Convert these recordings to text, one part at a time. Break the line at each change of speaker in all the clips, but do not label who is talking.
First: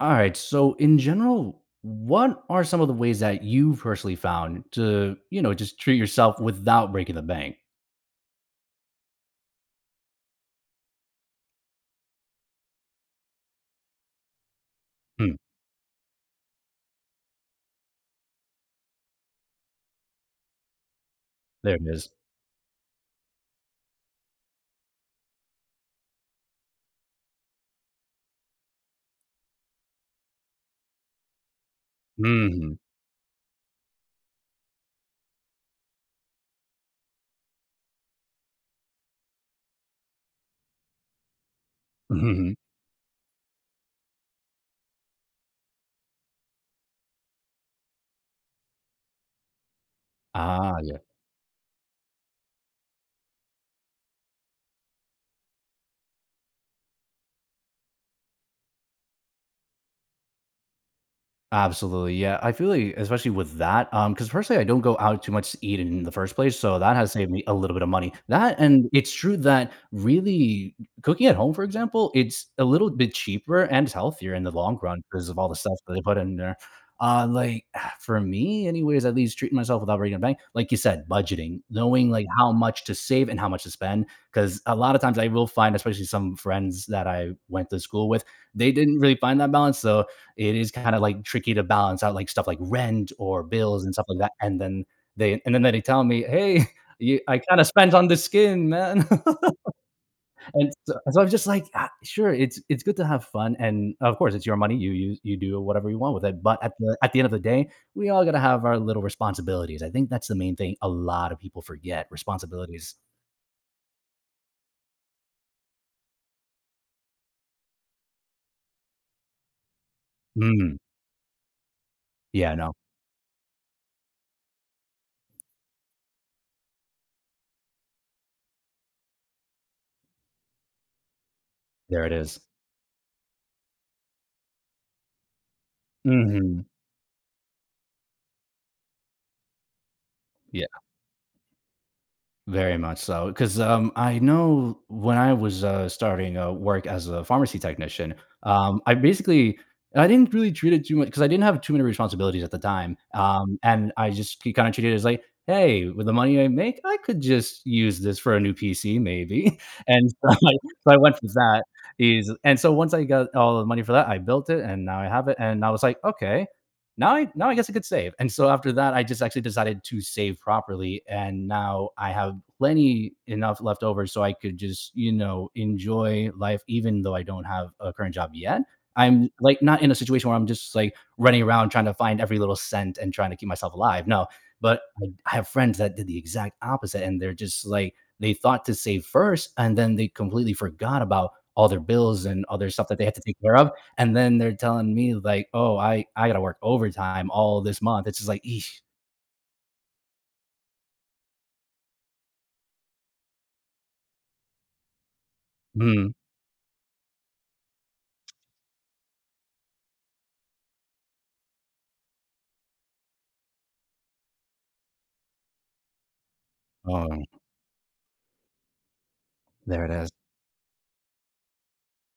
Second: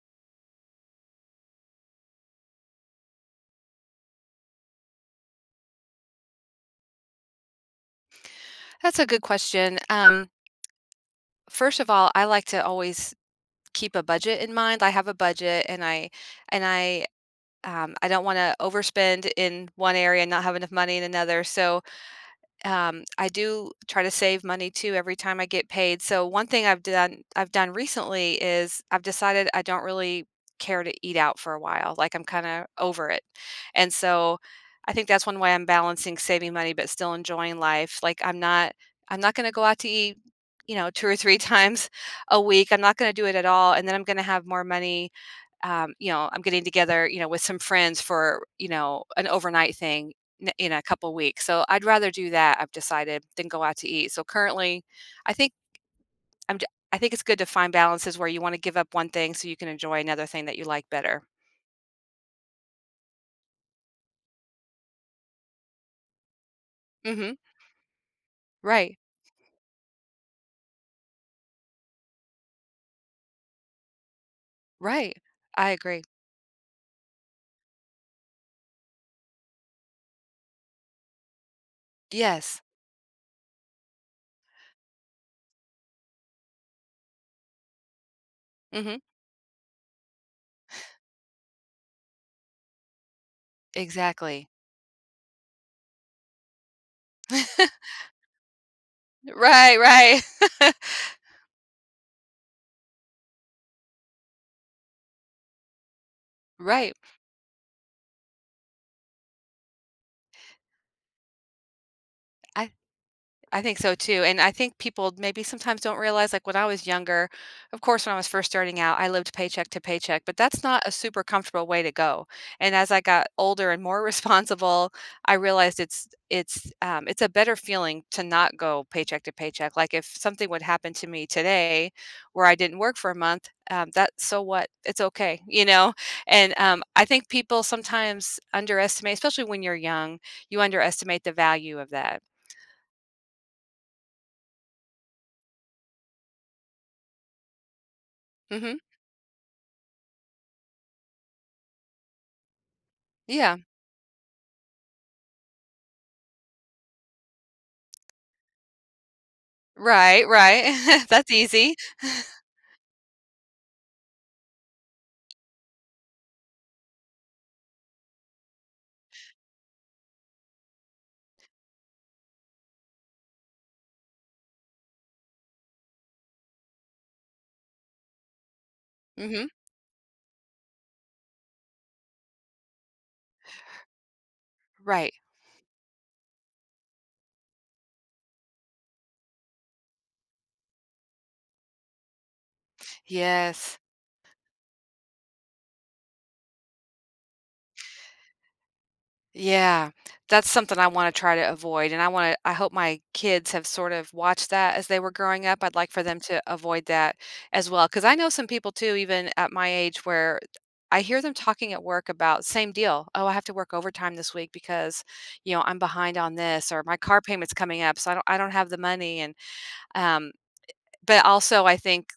Alright, so in general, what are some of the ways that you've personally found to, you know, just treat yourself without breaking the bank?
That's a good question, um First of all, I like to always keep a budget in mind, I have a
Hmm.
budget, and I and I um, I don't wanna overspend in one area and not have enough money in another,
There
so,
it is.
um, I do try to save money too every time I get paid, so one thing I've done I've done recently is I've decided I don't really care to eat out for a while, like, I'm kinda
Mhm.
over it, and so, I think that's one way I'm balancing saving money, but still enjoying life, like, I'm not I'm not gonna go out to eat, you know, 2 or 3 times a
Mhm.
week, I'm not gonna do it at all, and then I'm gonna have more money, um you know, I'm getting together, you know, with some friends for, you know, an overnight thing in in
Ah,
a
yeah.
couple weeks, so I'd rather do that, I've decided, than go out to eat, so currently, I think I'm ju I think it's good to find balances where you wanna give up one thing so you can enjoy another thing that you like better.
Absolutely, yeah, I feel like, especially with that, um 'cause, personally, I don't go out too much to eat in the first place, so that has saved
Mhm.
me a little bit of money, that and
Right.
it's true that really c cooking at home, for example, it's a little bit cheaper and is healthier in the long run
Right.
'cause of all the
I
stuff that they
agree.
put in there, uh, like, for me, anyways, at least treating myself without breaking a bank, like you said, budgeting, knowing, like, how
Yes.
much to save and how much to spend, 'cause a lot of times, I will find- especially some friends that I went to school with- they didn't
Mhm.
really find that balance, so, it is kinda, like, tricky to balance out, like, stuff like rent or bills and stuff like that,
Exactly.
and then they and then they tell me, "Hey, y I kinda spent on the skin, man,"
Right, right.
and so so I was just like, "Ah, sure, it's it's good to have fun, and, of course, it's your money, you use you do whatever you want with it, but at
Right.
the at the end of the day, we all gotta have our little responsibilities, I think that's the main thing a lot of people forget-
I th
responsibilities.
I think so too, and I think people, maybe sometimes, don't realize like, when I was younger, of course, when I was first starting out, I lived paycheck to paycheck, but that's
Mm.
not a super comfortable way to go,
Yeah,
and
no.
as I got older and more responsible, I realized it's it's, um, it's a better feeling to not go paycheck to paycheck- like, if something would happen to me today
There it is.
where I didn't work for a month, um, that's so what, it's okay, you know, and,
Mhm.
um, I think people sometimes underestimate especially when you're young, you
Yeah.
underestimate the value of that.
Very much so, 'cause, um, I know when I was, uh, starting, uh, work as a pharmacy technician, um,
Mhm.
I basically I didn't really treat it too much 'cause I didn't have too many responsibilities at the time, um,
Yeah.
and I just he kinda treated it as like, "Hey, with the money I make, I could just use this for a new PC maybe," and so
Right,
I'm like
right,
so I went
that's
with that
easy.
is and so once I got all the money for that, I built it, and now I have it, and I was like, "Okay. Now I now I guess I could save," and so after that, I just actually decided to save properly and now I have plenty enough left over so I could just, you know, enjoy life even though I don't have a current job yet. I'm,
Mhm.
like, not in a situation where I'm just, like, running around trying to find every little cent and trying to keep myself alive, no. But
Right.
I have friends that did the exact opposite, and they're just, like they thought to save first, and then they completely forgot about all their bills and other stuff that they had to take care of,
Yes.
and then they're tellin' me, like, "Oh, I I gotta work overtime all this month," it's just like, "Eesh."
Yeah. That's something I wanna try to avoid, and I wanna I hope my kids have sort of watched that as they were growing up, I'd like for
Mhm.
them to avoid that as well. 'Cause I know some people too even at my age where I hear them talking at work about, same deal, "Oh, I have to work overtime this week because, you know, I'm behind on this," or "My car
Oh.
payment's coming up, so I don't I don't have the money," and,
There it is.
um, i i but, also, I think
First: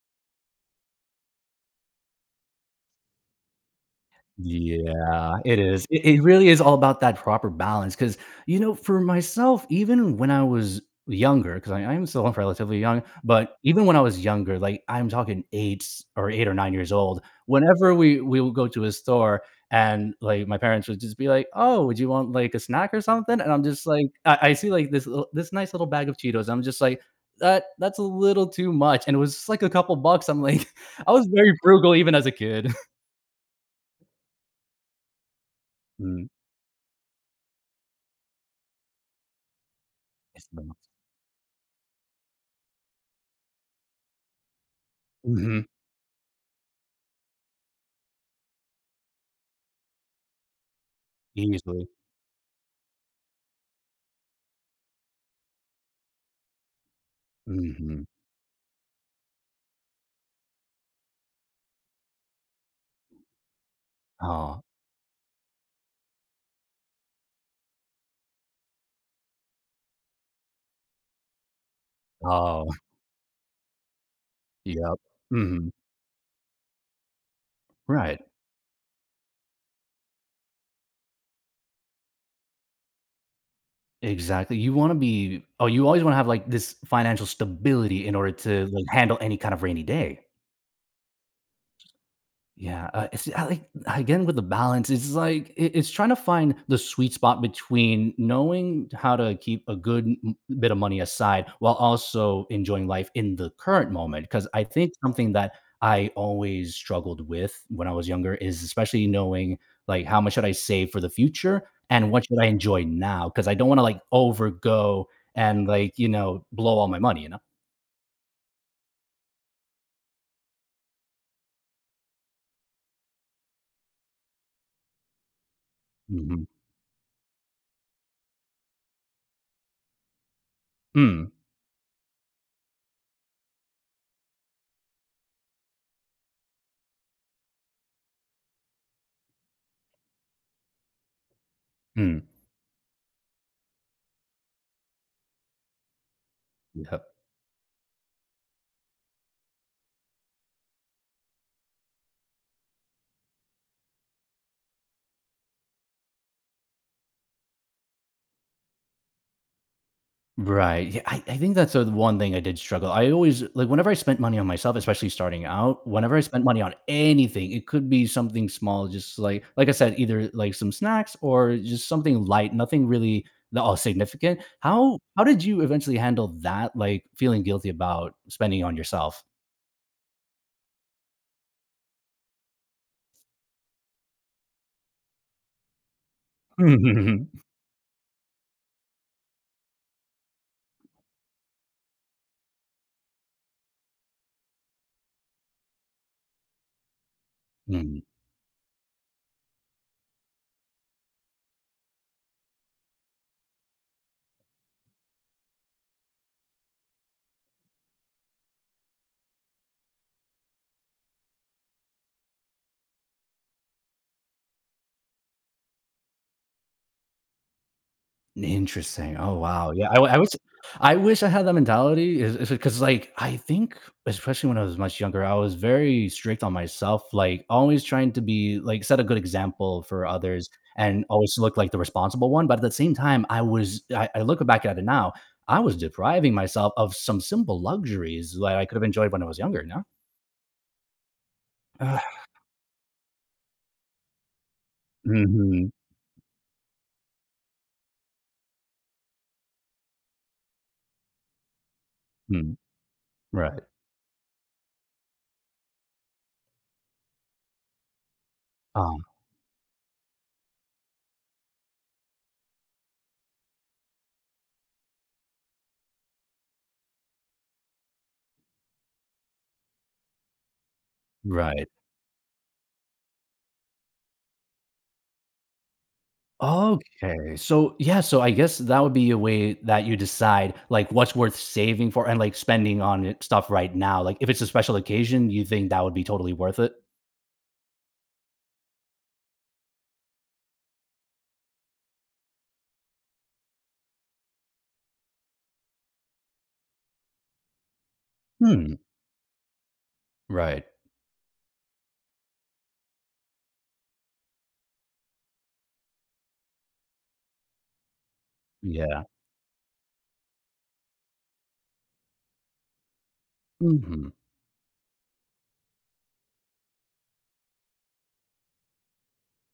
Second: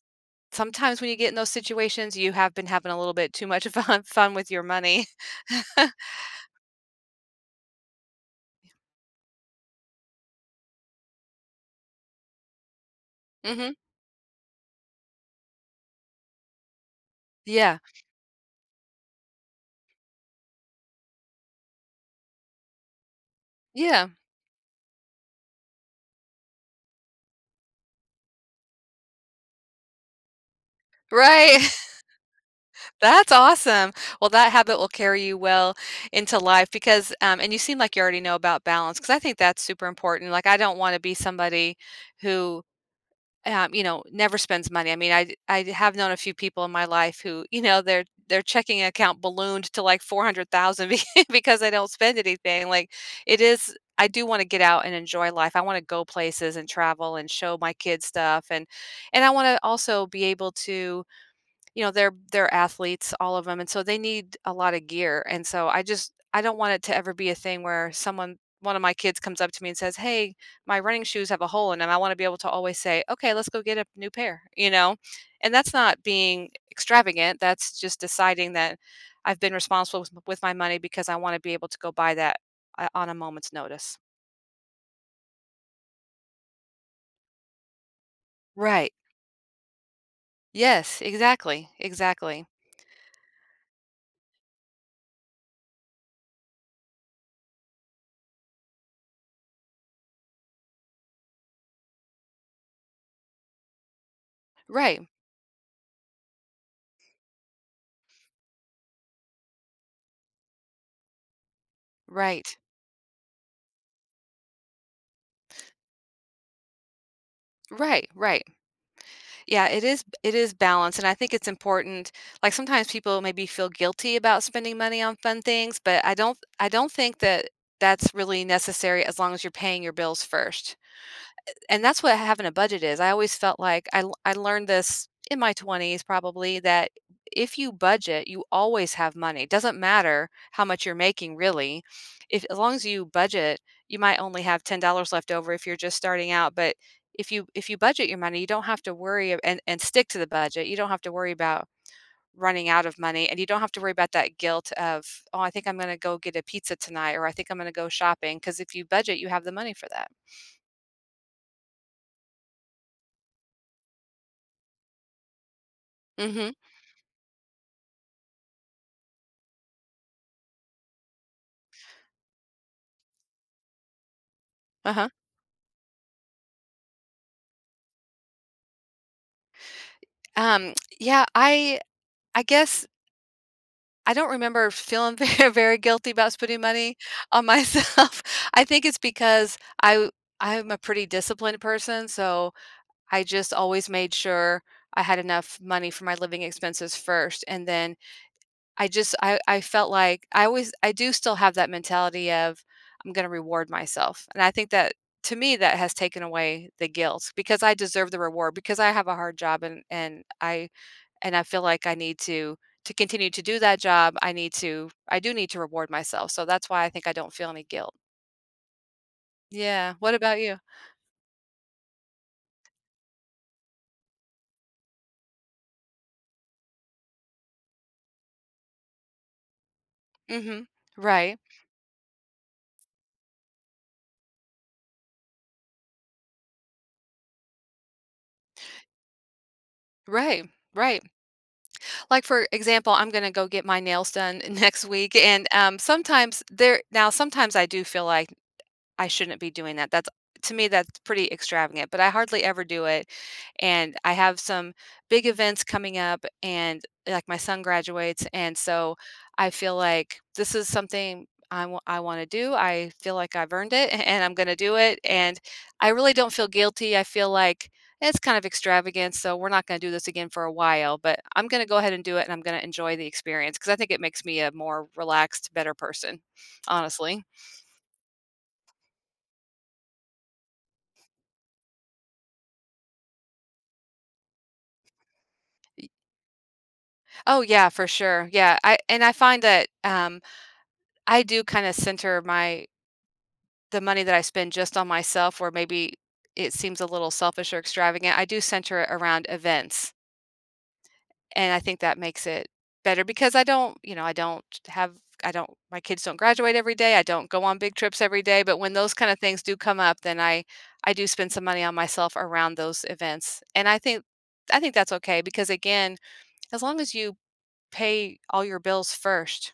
sometimes when you get in those situations, you have been having a little bit too much fun fun with your money.
Yeah, it is. It it really is all about that proper balance 'cause, you know, for myself, even when I was younger- 'cause I I am still relatively young- but,
Mhm.
even when I was younger, like, I'm talkin' 8 8 or 9 years old,
Yeah.
whenever we we'll go to a store and, like, my parents would just be like, "Oh, would you want, like, a snack or something?" and I'm just like,
Yeah.
I I see, like, this li this nice little bag of Cheetos, I'm just like, "Uh, that's a little too much," and it was just like a couple bucks, I'm like, I was very
Right.
frugal even as a kid.
That's awesome. Well, that habit will carry you well
Hm.
into life because, um and you seem like you already know about balance, 'cause I think that's super important,
It's
like, I don't
nuts.
wanna be somebody who uh, you know, never spends money, I mean, I
Mhm.
I have known a few people in my life who, you know, their their checking account ballooned to, like, $400,000 be because they
Easily.
don't spend anything, like, it is I do wanna get out and enjoy life, I wanna go places and travel and show my
Mhm.
kids stuff, and and I wanna also be able to, you know, they're they're athletes, all of 'em, and so they need a
Aw.
lot of gear, and so I just I don't want it to ever be a thing where someone one of my kids comes up to me and says, "Hey, my running shoes have a hole," and then I wanna be able to
Oh.
always say, "Okay, let's go get a new pair," you know?
Yup.
And
Mhm.
that's not being e extravagant, that's just
Right.
deciding that I've been responsible with with my money because I wanna be able to go buy that, uh, on a moment's notice.
Exactly, you wanna be oh, you always wanna have, like, this financial stability in order to, like,
Right.
handle any kind of rainy day.
Yes, exactly, exactly.
Yeah, uh, it's ah like, again with the balance, it's like, it it's trying to find the sweet spot between knowing how to keep a good m m bit of money aside while also enjoying life in the current moment, 'cause I think
Right.
something that I always struggled with when I was younger is especially knowing, like, how much should I save for the future and what should I
Right.
enjoy now 'cause I don't wanna, like, overgo and, like, you know, blow all my money, you know?
Right, right. Yeah, it is b it is balanced, and I think it's important like, sometimes people maybe feel guilty about spending money on fun things, but I don't th
Mhm.
I don't think that that's really necessary as long as you're paying your bills first.
Mm.
Eh and that's what having a budget is- I always felt like I l I learned this, in my 20s probably, that if you budget, you always have money- doesn't matter how much you're making really,
Mm.
if as long as you budget, you might only have $10 left over, if you're just starting out, but,
Yep.
if you if you budget your money, you don't have to worry- and and stick to the budget- you don't have to worry about running out of money, and you don't have to worry about that guilt of, "Oh, I think I'm gonna go get a pizza tonight," or, "I think I'm gonna go shopping," 'cause if you budget, you have the money for that.
Right, yeah, I I think that's the one thing I did struggle I always like, whenever I spent money on myself, especially starting out, whenever I spent
Mhm.
money on anything- it could be something small just like like I said, either, like, some snacks or just something light, nothing really that all significant, how
Uh-huh.
how did you eventually handle that, like, feeling guilty about spending it on yourself?
I Um, yeah, I I guess, I don't remember feeling very, very guilty about spending money
Mm.
on myself. I think it's because I w I am a pretty disciplined person, so I just always made sure I had enough money for my living expenses first and then
Mhm.
I just I I felt like I was I do still have that mentality of "I'm gonna reward myself," and I think that to me that has taken away the guilt, because I deserve the reward, because I have a hard job, and and I and I feel like I need to to continue to do that job, I need to I do need to reward myself, so that's why I think I don't feel any guilt.
Interesting. Oh wow. Yeah,
Yeah,
I wi
what
I wish
about you?
I wish I had that mentality is is it 'cause, like, I think, especially when I was much younger, I was very strict on myself, like, always trying to be like, set a good example for others
Mhm,
and always
right.
look like the responsible one, but at the same time, I was I I look back at it now, I was depriving myself of some simple luxuries that I could have enjoyed when I was younger, you know?
Right, right.
Ugh.
Like, for example, I'm gonna go get my nails done next week and,
Mhm.
um, sometimes there now sometimes I do feel like, "I shouldn't be doing that," that's to me, that's pretty extravagant, but I hardly
Mm.
ever do it,
Right.
and I have some big events coming up, and, like, my son graduates, and so,
Um
I feel like, this is something I w I wanna do, I feel like I've earned it, a and I'm gonna do it, and, I really don't feel guilty; I feel like, "It's kind of extravagant, so we're not gonna do this again for a while, but, I'm gonna
Right.
go ahead and do it, and I'm gonna enjoy the experience," 'cause I think it makes me a more relaxed, better person, honestly.
Okay, so yeah, so I guess that would be a way that you decide, like, what's worth saving for, and like, spending on, eh, stuff right now, like, if it's a special occasion, you think that
Y
would be totally worth it?
Oh, yeah, for sure, yeah, I and I find that, um, I do kinda center my the money that I spend just on myself where maybe it seems a little selfish or extravagant; I do
Hmm.
center it around events.
Right.
And I think that makes it better, because I don't you know, I don't have I don't my kids don't graduate every day, I don't go on big trips every day, but when those
Yeah.
kinda things do come up, then I I do spend some money on myself around those events, and I thin
Mhm.
I think that's okay, because again, as long as you pay all your bills first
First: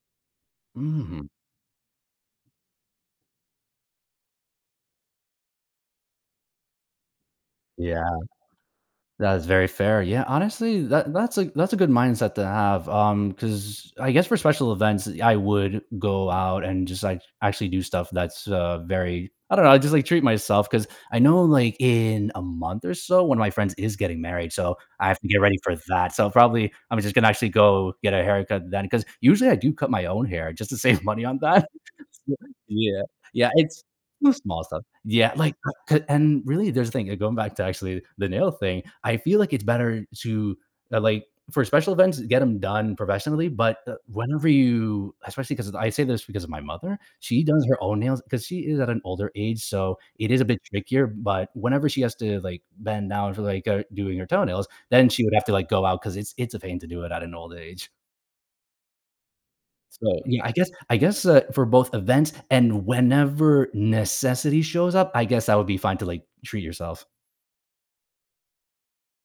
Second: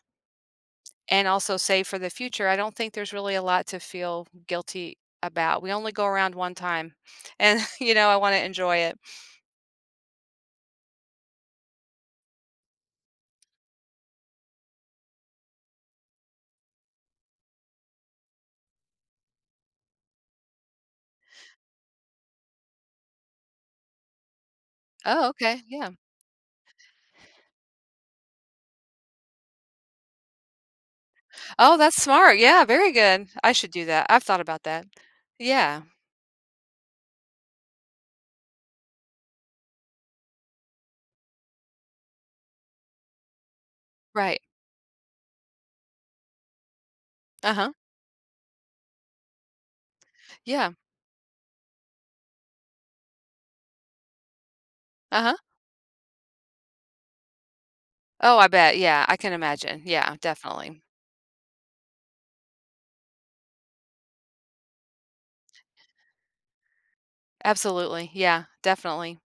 and
Mhm.
also save for the future, I don't think there's really a lot to feel guilty about; we only go around 1 time, and, you
Yeah.
know, I wanna enjoy it.
That is very fair, yeah, honestly, that that's a that's a good mindset to have, um, 'cause, I guess, for special events, I would go out and just, like, actually do stuff that's uh, very I don't know, I just, like, treat myself, 'cause I know, like, in a month or so, 1 of my friends is getting married so, I have to
Oh,
get ready
okay,
for
yeah.
that, so probably, I'm just gonna actually go get a haircut then- 'cause, usually, I do cut my own hair just to save money on that.
Oh, that's smart, yeah, very
Yeah,
good.
yeah,
I should
it's
do that, I've
the
thought about
small stuff.
that.
Yeah, like, uh
Yeah.
c and, really, there's a thing going back to actually the nail thing, I feel like it's better to, uh like, for special events, get 'em done professionally, but, uh,
Right.
whenever you especially, 'cause I say this because of my mother, she does
Uh-huh.
her own nails- 'cause she is at an older age so, it is a bit
Yeah.
trickier, but whenever she has to, like, bend down for, like uh, doing her toenails, then she would
Uh-huh.
have to, like, go out because it's it's a pain to do it at an old age.
Oh, I bet, yeah, I can imagine, yeah,
So, yeah, I guess
definitely.
I guess, uh, for both events and whenever necessity shows up, I guess that would be fine to, like, treat yourself.
Absolutely, yeah, definitely.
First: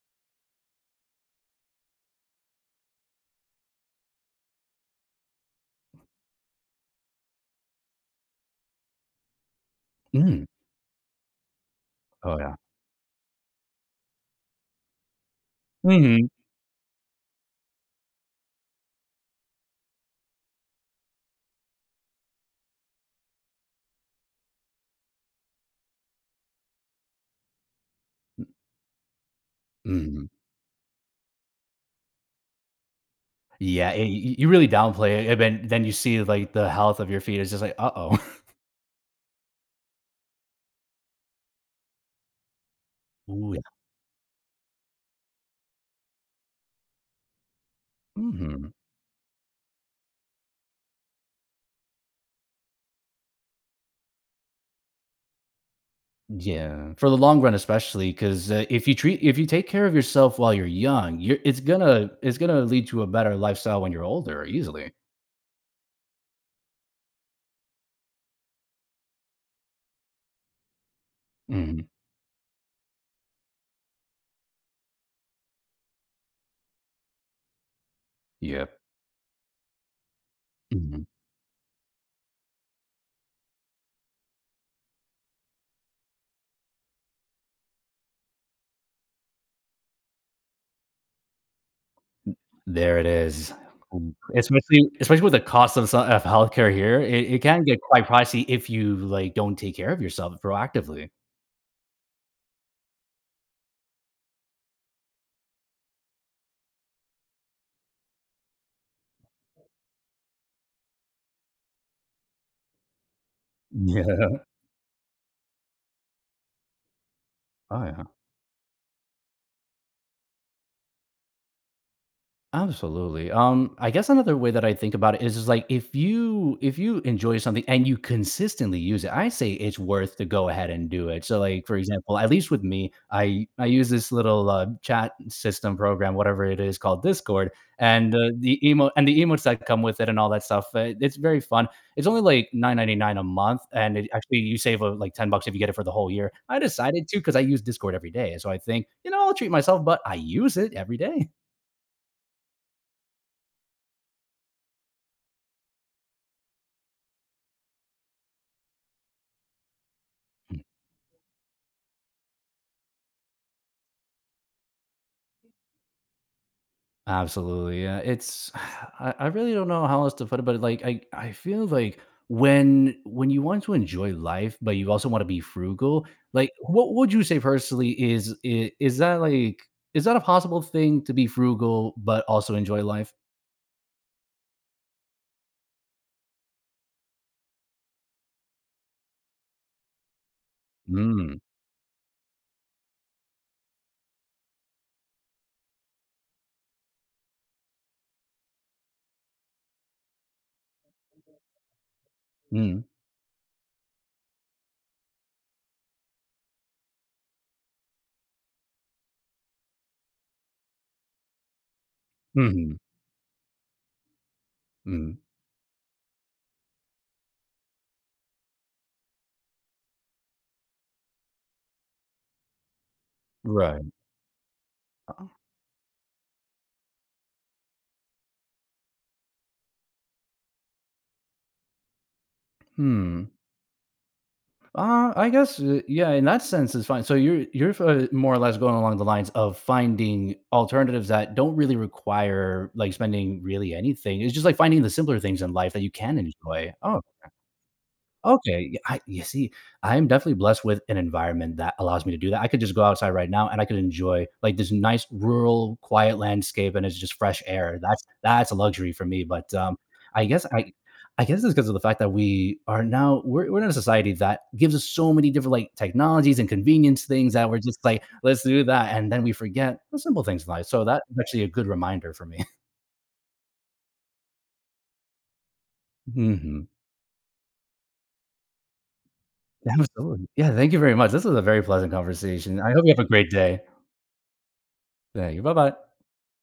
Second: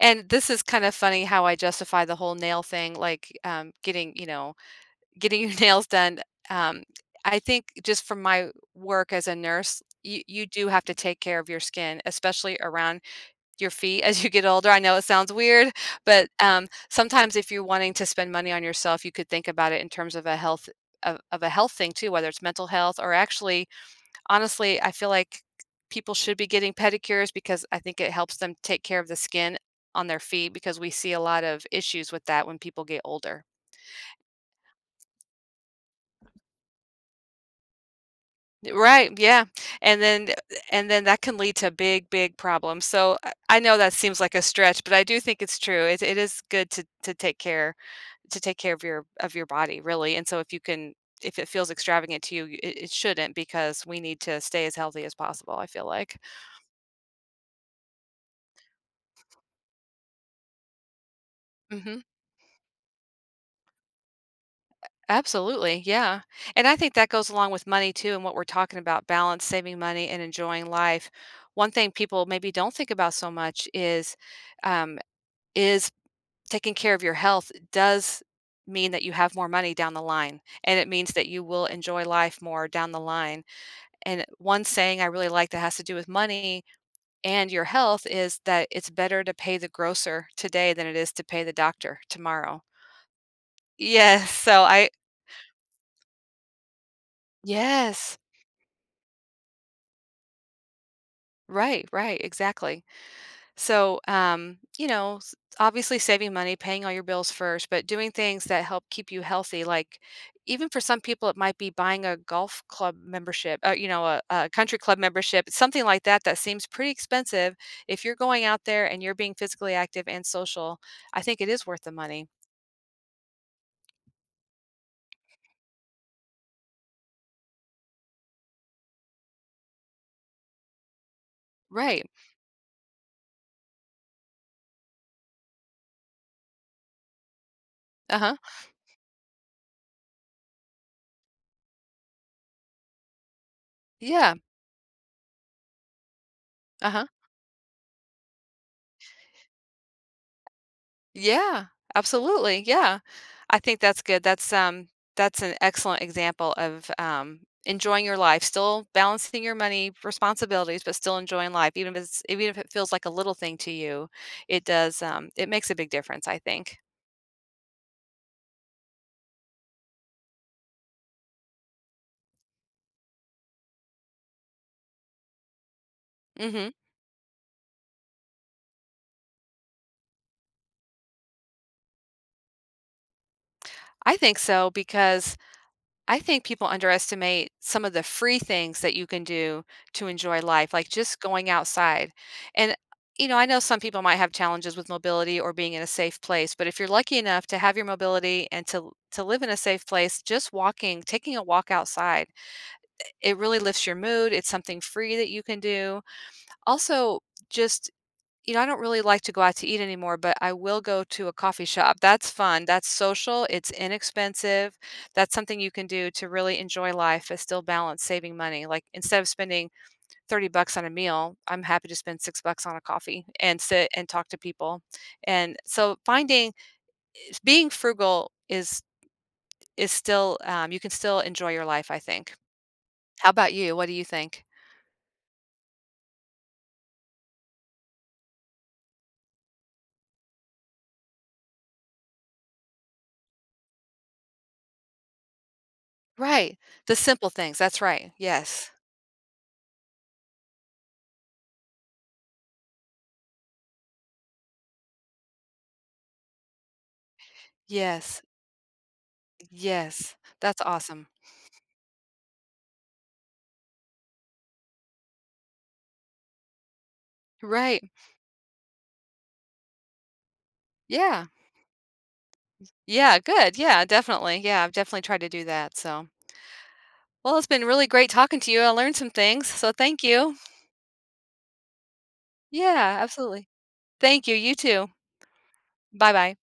And this is kind of funny how I justify the whole "nail" thing, like, um, getting you know, getting your nails done, um I think just from my work as a nurse, y
Mm.
you do have to take care of your skin,
Oh, yeah.
especially around your feet as you get older; I know it sounds weird, but,
Mhm.
um, sometimes if you're wanting to spend money on yourself, you could think about it in terms of a health of of a health thing too, whether it's mental health or actually honestly, I feel like k people should be getting pedicures because I think it helps
M
them take care of the skin on their
Mhm.
feet, because we see a lot of issues with that when people get older.
Yeah, y y you really downplay it, eh, ben then you see, like, the health of your feet, it's just like, "Uh-oh."
I right, yeah. And then eh, eh, and then that can lead to big, big problems, so I
Ooh,
I
yeah.
know that seems like a stretch, but I do think it's true; it it is good to to take care to take
Mhm.
care of your of your body, really, and so if you can if it feels extravagant to you, it it shouldn't because we need to stay as healthy as possible, I feel like.
Yeah, for the long run, especially, 'cause, uh, if you treat if you take care of yourself while you're young, you're it's
Mhm.
gonna it's gonna lead to a better lifestyle when you're older, easily.
A absolutely, yeah. And I think that goes along with money too, and what we're talking about balance, saving money, and enjoying life one
Mhm.
thing people maybe don't think about so much is, um is taking care of your health does
Yep.
mean that you have more money down the line, and it
Mhm.
means that you will enjoy life more down the line, and one saying I really like that has to do with money and your health is that, "It's better to pay the grocer today than it is to pay the doctor tomorrow."
N there it is, um,
Yes, so
especially
I
especially with the costs of s of health care here, it it can get quite
Yes.
pricey if you, like, don't take care of yourself proactively.
Right, right, exactly. So, um, you know, s obviously, saving money, paying all your bills first, but doing things that help keep you healthy, like even for some people, it might be buying a golf club membership uh, you know, a
Yeah.
a country club membership, something like that, that seems pretty expensive.
Oh, yeah.
If you're going out there and you're being physically active and social, I think it is worth the money.
Absolutely, um, I guess another way that I think about it is is like, if you if you enjoy something and you consistently use it, I say it's worth to go ahead and do it. So, like, for
Right.
example, at least with me, I I use this little, uh, chat system program, whatever it is, called Discord, and, the
Uh-huh.
the emote and the emotes that come with it and all that stuff, uh, it's very fun. It's only, like, $9.99 a month, and it
Yeah.
actually, you save, uh, like, $10 if you get it for the whole year. I
Uh-huh.
decided to 'cause I use Discord every day and so I think, "You know, I'll treat myself," but I use it every day.
Yeah. Absolutely, yeah. I think that's good, that's, um, that's an excellent example of, um, enjoying your life, still balancing your money,
Hmm.
responsibilities, but still enjoying life, even if it's even if it feels like a little thing to you, it does um, it makes a big difference, I think.
Absolutely, yeah, it's I I really don't know how else to put it, but, it like I I feel like when when you want to enjoy life, but you also wanna be frugal, like,
Mhm.
what would you say personally is i is that, like is that a possible thing to be frugal but also enjoy life?
I think so because I think people underestimate some of the free things that you can do to enjoy life, like just
Mm.
going outside, and, you know, I know some people might have challenges with mobility or being in a safe place, but if you're lucky enough to have your mobility and to to live in a safe place, just walking taking a walk outside,
Mm.
eh, it really lifts your mood, it's something free that you can do. Also, just you know, I don't really like to go out to eat anymore, but I will go to a coffee shop- that's fun,
Mhm.
that's social, it's inexpensive.
Mm.
That's something you can do to really enjoy life and still balance saving money- like, instead of spending 30 bucks on a meal, I'm happy to spend 6 bucks on a coffee, and sit
Right.
and talk to people-
Oh.
and so, finding eh, being frugal is is still, um you can still enjoy your life, I think. How
Hmm.
about you, what do you think?
Uh, I guess, eh, yeah, in that sense, it's fine. So you're you're fi more or less going along the lines of finding alternatives that don't really require, like, spending really anything- it's just like finding the simpler things in life that you can
Right,
enjoy. Oh,
the
okay.
simple things- that's right,
Okay,
yes.
yeah, I you see, I am definitely blessed with an environment that allows me to do that- I could just go outside right now, and I could enjoy, like, this nice, rural, quiet landscape, and it's just fresh air- that's
Yes.
that's a luxury for me, but, um,
Yes,
I guess
that's
I
awesome.
I guess it's 'cause of the fact that we are now we're we're in a society that gives us so many different, like, technologies and convenience things that we're
Right.
just like, "Let's do that," and then we forget the simple things life, so that's
Yeah.
actually a good reminder for me.
Yeah, good, yeah, definitely, yeah, I've definitely tried to do that, so
Mhm.
Well, it's been really great talking to you, I learned some things, so
Yeah,
thank
absolutely.
you.
Yeah, thank you very much- this was a very pleasant conversation- I hope you
Yeah,
have a great
absolutely.
day.
Thank you, you too.
Thank you, bye bye.
Bye bye.